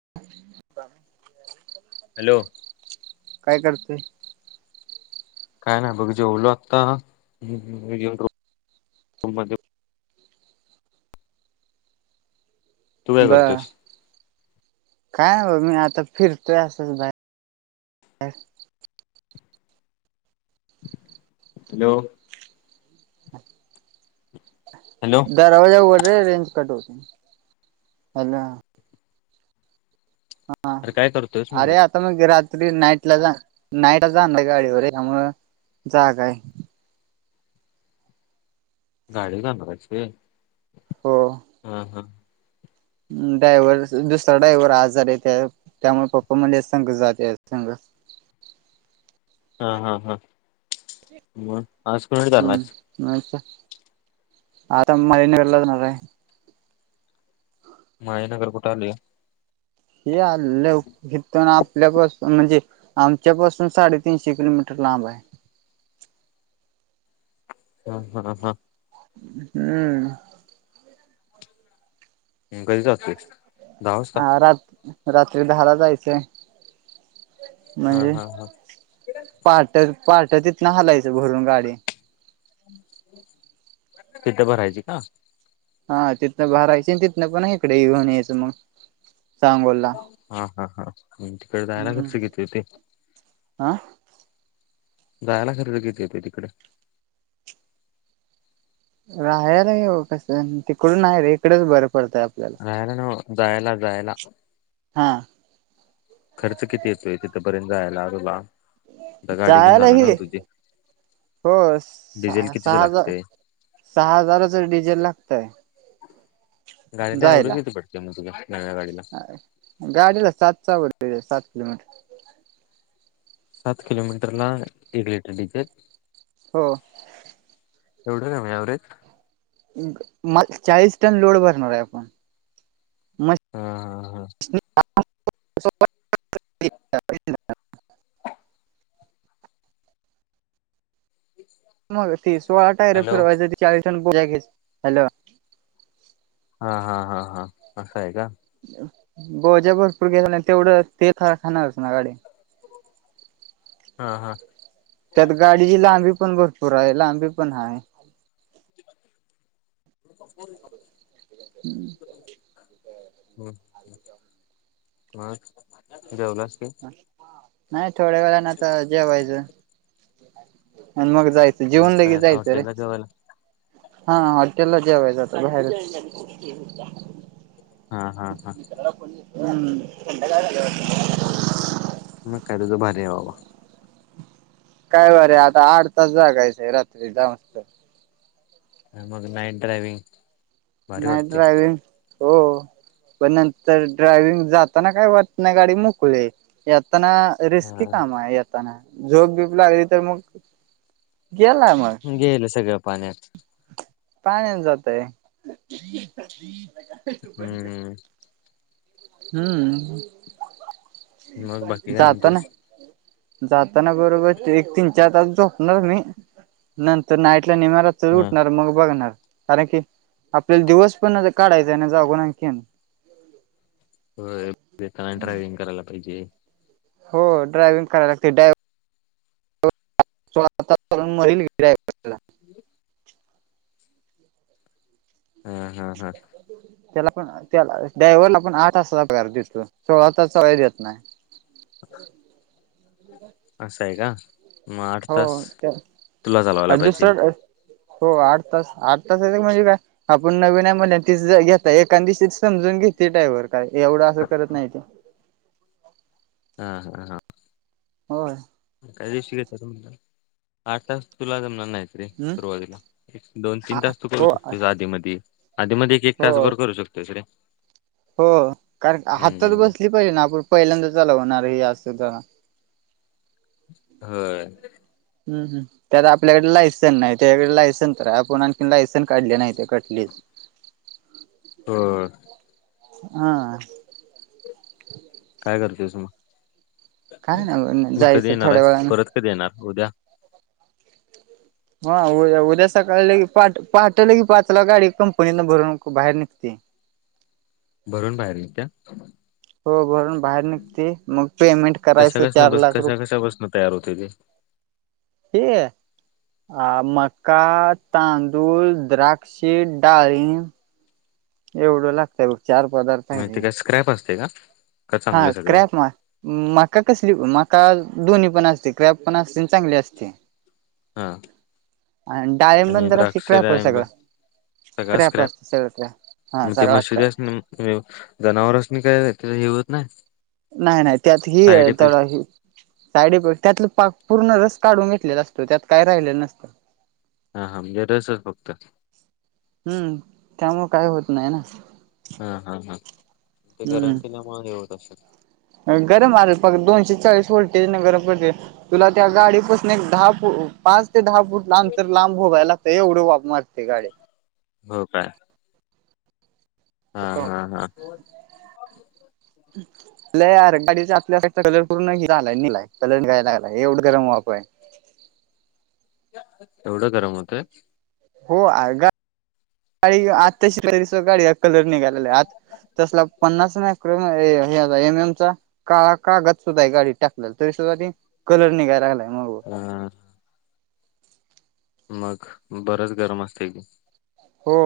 प. [unintelligible] हॅलो. काय करते. काय नाही बघ जेवलो आता रू मध्ये. तू काय ब. करतोस? काय ब मी आता फिरतोय असच बाई. हॅलो. हॅलो दरवाजा उघड रे रेंज कटवते हला. हा अरे काय करतोयस म्हटलं अरे आता मग गराात. तरी नाईटला जा नाईटला जा गाडीवर त्यामुळं जागा हाय. गाडीन जाणार हाईस व्हय? हो हा हा. ड्रायव्हर दुसरा ड्राय्हवर आार आहे त्या त्यामुळे पप्पा मला संग जाते सांग. हा हा हा म. हम्म म आता माने नगर ला जा हाय. मायनगर कुठे आल हे? हे आलं आपल्यापस म्हणजे. आमच्या पाासून साडेतीनशे किलोमीटर लांब आहे. हा हा हा. हम्म. कधी जातोयस? दहा वाजता अ रात रात्री दहाला जायचं. नाही हा रे हा हा पहाट, पहाट हलायचं भरून गाडी तिथ बरायची का? हा तिथनं भारायची तिथनं पण इकडे येऊन यायचं मग चांगोला. हा हा हा म तिकडे जायला खर्च किती येते? आह? जायला खर्च किती येते तिकड? राहार आहे कस तिकडून हायवे कडेच बरं पडतय. राहायला न्हव जायला जायला. हा खर्च किती येतोय तिथंपर्यंत जायला अरबा, आता गाडी घेऊन जायला जाणार ना हे तुझी? हो स डिझेल कितीच सहा हजार लागतय? सहा हजाराच डीझेल लागतय. गाडीला आवरेज जायला येते पटकन मग. नव्या गाडीला? गाडीला सात चावड सात किलोमीटर. सात किलोमीटर ला एक लिटर डिझेल हो. एवढं कमी ऍव्हरेज चाळीस टन लोड भरणार आहे आपण. मग हा हा हा. ठीक. मग ती सोळा टायरे फिरवायच चाळीस जण पोेच हॅलो. हा हा हा हा असं आहे का? भोज भरपूर गेला तेवढं तेथ खाणारच ना गाडी. हा हा. त्यात गाडीची लांबी पण भरपूर आहे लांबी पण आहे. [unintelligible] हम्म. हम हा जेवलास. की नाही थोड्या वेळाना तर जेवायचं. आणि मग जायचं मग जेवन काय लगे आता जायचं रे हॉटेलला जेवायला हा हॉटेल ला जेवायच आत्ता बाहेर. हा हा हा हम्. [unintelligible] मग काय तुज भारी आहे बाबा काय बरे आता आठ तास जागायच रात्री जा मस्त. मग नाईट ड्रायविंग. नाईट ड्रायवि्हंग हो हो. पण नंतर ड्रायविंग जाताना काय वाटना गाडी मोकळे येताना. रिस्की हा काम आहे येताना झोप बिप लागली तर मग गेला मग गेलं सगळं पाण्यात. पाण्यान जातय हम्म हम्म मग बाकी काय जात ना. म्हणतोस जाताना बरोबर एक तीन चार तास झोपणार मी. नंतर नाईटला निम्म्या रात्री हा उठणार मग बघणार कारण की आपल्याला दिवस पण काढायचा आहे ना जागो आणखीन. [inaudible] होताना बेतान ड्रायव्हिंग करायला पाहिजे हो ड्रायविंग कराय लागते डायव स्ातावरण मरील गेय. ह. [unintelligible] त्याला पण त्याला डायव्हरला पण आठ तासाचा पगार देतोय सोळा तासचा काय देत नाही असं आहे का. मग आठ हो तास त्या तुला चालवायला पाहिजे दुसरं हो आठ तास आठ तास येत म्हणजे काय आपण नवीन आहे म्हणल्या तीच घेतता एखादशी समजून घेते डायवर काय एवढं असं करत नाही ते हा, हा, हा होय एका दिवशी ये त्यात म्हणल्यावर आठ तास तुला जमणार नाहीत रे हम्म सुरवातीला दोन, तीन तास तू करू हो शकतोस आधी म आधी मध्ये एक, एक हो तास भर करू शकतोयस रे हो कारण हातात हम्म बसली पाहिजे ना आपण पहिल्यांदा चालवणार ह आज सुद्धा होय हम्, हम् त्यात आपल्याकडे लायसन नाही त्याच्याकडे लायसन तर आहे आपण आणखी लायसन काढले नाही ते कटलीच [inaudible] हो हा. काय करतस मग काय ना मग कधी जायचं येणार थोड्या आहेस वेळाने परत कधी येणार उद्या ह उद्या उद्या सकाळी लगी पहाट पहाट लगी पाचला गाडी कंपनीतनं भरून बाहेर निघते. भरून बाहेर इत्या हो भरून बाहेर निघते मग पेमेंट कशा करायचं कशा चार बस लाख कशा रुप कशा बसन तयार होते ते हे अ मका, तांदूळ, द्राक्ष, डाळीम एवढं लागतय चार पदार्थ आहे रे क्रॅप असते का का हा चांगलं सगळं क्रॅप म मका कसली मका दोन्ही पण असते क्रॅप पण असते आणि चांगली असती हा डाळिंबण आणि जरा असते द्राक्ष, क्रॅप डाळिंब सगळं सगळा क्रॅप स्क्रॅप असतं सगळं क्रॅप हा मग त्या सगळा क्रॅप [unintelligible] जनावर अस नाही काय ते हे होत नाही नाही नाही त्यात ही साईड इफेक्ट तडाकी साईड इफेक्ट त्यात पाक पूर्ण रस काढून घेतलेला असतो त्यात काय राहिलेलं नसतं हा, हा हम रसच फक्त हम्म त्यामुळे काही होत नाही ना हा, हा, हा ते गरम हम्म केल्यामुळे हे होत असलं गरम आले प दोनशे चाळीस व्होल्टेज ना गरम करते तुला त्या गाडीपासून एक दहा फूट पाच ते दहा फूट लांब अंतर लांब ववायला लागत एवढी वाफ मारते गाडी हो काय. हा, हा, हा हम्. लई यार गाडीचा आपल्या असाचा कलर पूर्ण झालायलाय कलर घायला लागला एवढं गरम वापय एवढं गरम होतंय हो आ गाडी आताशी [unintelligible] गाडीचा कलर निघालेला आत तसला पन्नास नाही एम एमचा काळा कागद सुद्धा हाय गाडीत टाकल्याला, तरी सुद्धा ती कलर निघाय लागलाय मागून. हा. मग बरंच गरम असते की हो.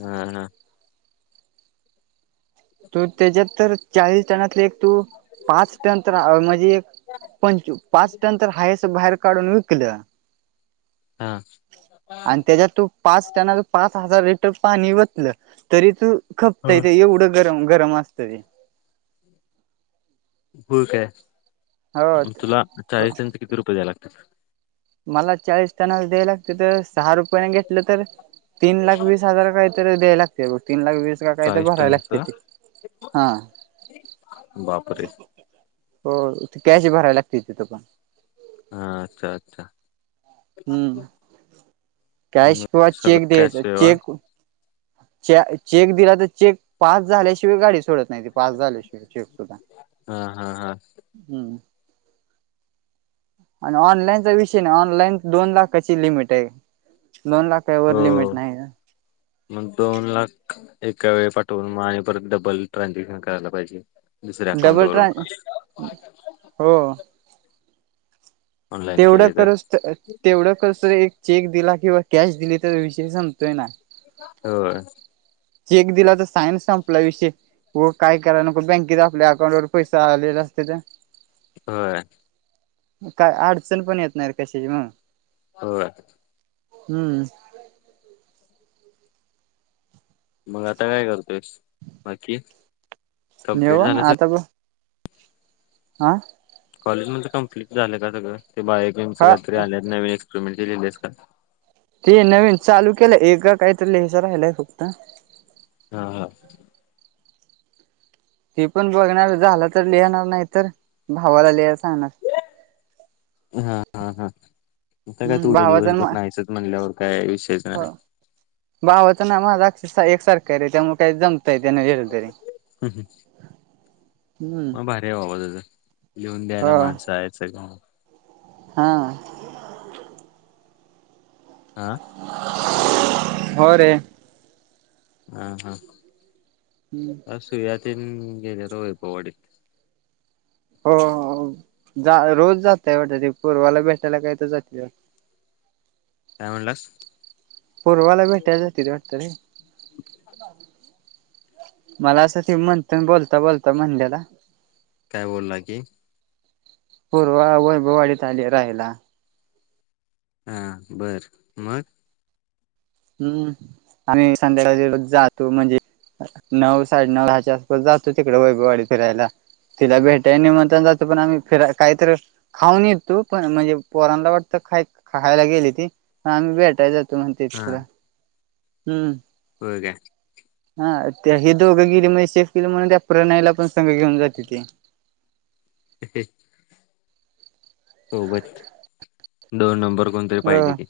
हा ना. तू त्याच्यात तर चाळीस टनातले, एक तू पाच टन तर म्हणजे एक पंचू, पाच टन तर हायच, बाहेर काढून विकलं. हा. आणि त्याच्यात तू पाच त्यांना पाच हजार लिटर पाणी वतलं तरी तू खपतय ह ते, एवढं गरम गरम असतं ते. हो काय हो तुला चाळीस त्यांनते किती रुपये द्या लाग [unintelligible] मला चाळीस त्यांनाला द्याय लागते तर. सहा रुपयाने घेतलं तर, तीन लाख वीस हजार काय सगळंच द्यायला लागत्यात तीन लाख बीस. त्याला काहीतर चाळीस भराय टनचं लागत्याती, हा. बापरे हो कॅश भरावी लागते तिथं पण. हा अच्छा अच्छा. हम्म कॅश मग किवा सगळं चेक कॅश द्यायचा, व्यवहार चेक च्या चेक दिला तर चेक पास झाल्याशिवाय गाडी सोडत नाही ते पास झाल्याशिवाय चेक सुद्धा हा हा हा हम्म. आणि ऑनलाईनचा विषय नाही ऑनलाईन दोन लाखाची लिमिट आहे दोन लाख त्यावर हो लिमिट नाही ना. मग दोन लाख एका वेळी पाठवून मग आणि परत डबल ट्रांजेक्शन करायला पाहिजे. दुसऱ्या अकाउंट डबल वरून ट्रां हो. ऑनलाईन तेवढं केले करूस तर, तेवढं करूस तर एक चेक दिला किंवा कॅश दिली तर विषय समतोय ना. होय. चेक दिला तर सायन्स संपला विषय हो काय करा नको, बँकेत आपल्या अकाउंट वर पैसे आलेले असत्यालं होय. काय अडचण पण येत नाही रे कशाची मग. होय. हम्म. मग आता काय करतोयस बाकी. नाही कंप्लीट झालं सगळं बाबा आता का. आं. कॉलेज म्हणच कमप्लीट झालं का सगळं? ते बायो ते हा [unintelligible] थ्री आल्यात नवे एक्सपेरिमेंट ते लिहिलेस का? ते नवीन चालू केलंय एक काहीतरी लिहायचं राहिलाय फक्त. हा हा. ते पण बघणार झाला तर लिहणार, नाही तर भावाला लिहायला सांगणार. हा हा हा आता काय हम्म तू उद्या भावाचा दिवसभर नाहीसच, म्हणल्यावर काय विशेष हो भावाचा आणि माझा अक्षर एकसारखं हायरे, त्यामुळे जमतं. ताई त्यांना. नाही [unintelligible] मग भारी हाय बाबा तुझं, लिहून द्यायला हो माणसं हायत सगळं हा. आं हो रे. हा हा. हम्म. आज सुव्या तेन गेल्यात वैभववाडीत. हो जा रोज जातय वाटते त्या पूर्वाला भेटायला काही तर जात्या. काय म्हणलास? पूर्वाला भेटायला जातेत वाटते रे मला असं ते म्हणतं बोलता-बोलता म्हणलेला. काय बोलला की? पूर्वा वैभवाडीत आलीय राहायला हा बरं मग. हम्म आम्ही संध्याकाळी जातो म्हणजे नऊ साडेनऊ दहाच्या आसपास जातो तिकडे वैभवाडी फिरायला तिला भेटाय आणि मग तन जाती पण आम्ही फिराय काही तर खाऊन ये तू पण म्हणजे पोरांला वाटतं खाय खायला गेली ती. आम्ही भेटायला जातो म्हणते हा [unintelligible] हम्म. होय का? हा त्या हे दोघं गेले म्हणजी सेफ केले म्हण त्या प्रणायला पण संघ घेऊन जाते ती सोबत दोन नंबर कोणतरी पाहिजे हो कि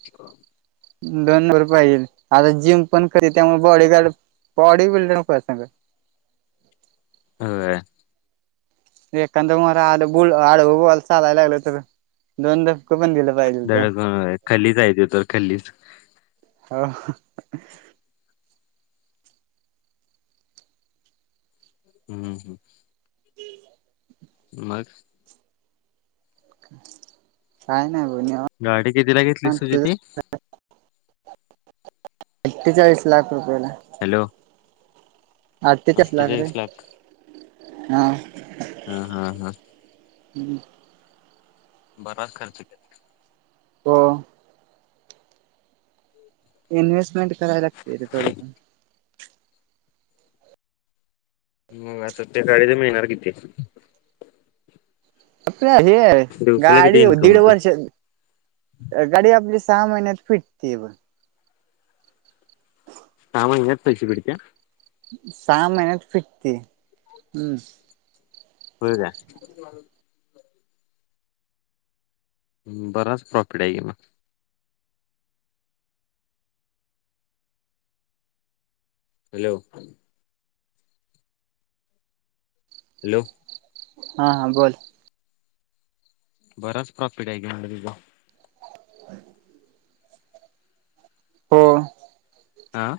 दोन वर पाहिजेल आता जिम पण करी त्यामुळे बॉडीगार्ड बॉडी बिल्डर सांगा. होय एखांदा मार आला बुळ आडवॉल चालायला लागलं तरी दोनदा दड [unintelligible] खल्ली ज्याचं तर खल्लीच आ हा. हम्म हम्म. [inaudible] मग काय नाय हो निवा गाडी कितीला घेतलीस तुझी ती? अठ्ठे चाळीस लाख रुपयाेला. हॅलो. आत ते चस लागरे अठ्ठेचाळीस लाख हा. हा हा हा. हम्म. बराच खर्च केलं. हो. इन्व्हेस्टमेंट कराय लागते ते थोडंतेन. म आ ते डायरी मिळणार कि ते आपल्या हे आहे दिवसाला किती गाडी हो इन्कम दीड होत वर्ष गाडी आपली सहा महिन्यात फिटते ब. म्हणजे पैशे बिडत्या साहा महिन्यात फिटती हम्म होय का? बराच प्रॉफिट आहे की मग हॅलो. हॅलो. हा हा बोल. बराच प्रॉफिट आहे की म्हणलं तुझं. [inaudible] हो हां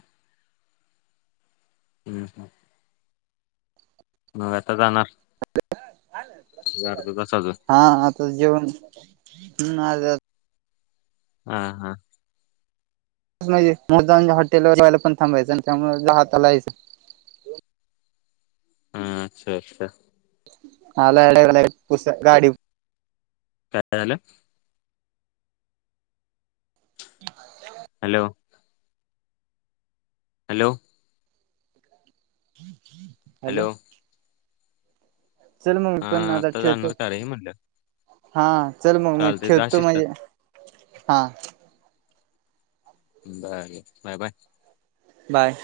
[unintelligible] मगआता जाणार? अर्धा तास अजून हा आता जेवण ह आ हा, हा म्हणजे मुद्दामून हॉटेलवर यायला पण थांबायच आणि त्यामुळे ज हातालायचं हा अच्छा, अच्छा आला गाडी काय झालं? [unintelligible] हॅलो हॅलो हॅलो चल मग मी हा पण आता ठेवतो जाणार का रे म्हणलं हा चल मग मी चालतंय जा ठेवतो शिस्तात म्हणजे हा बर, बर बाय, बाय बाय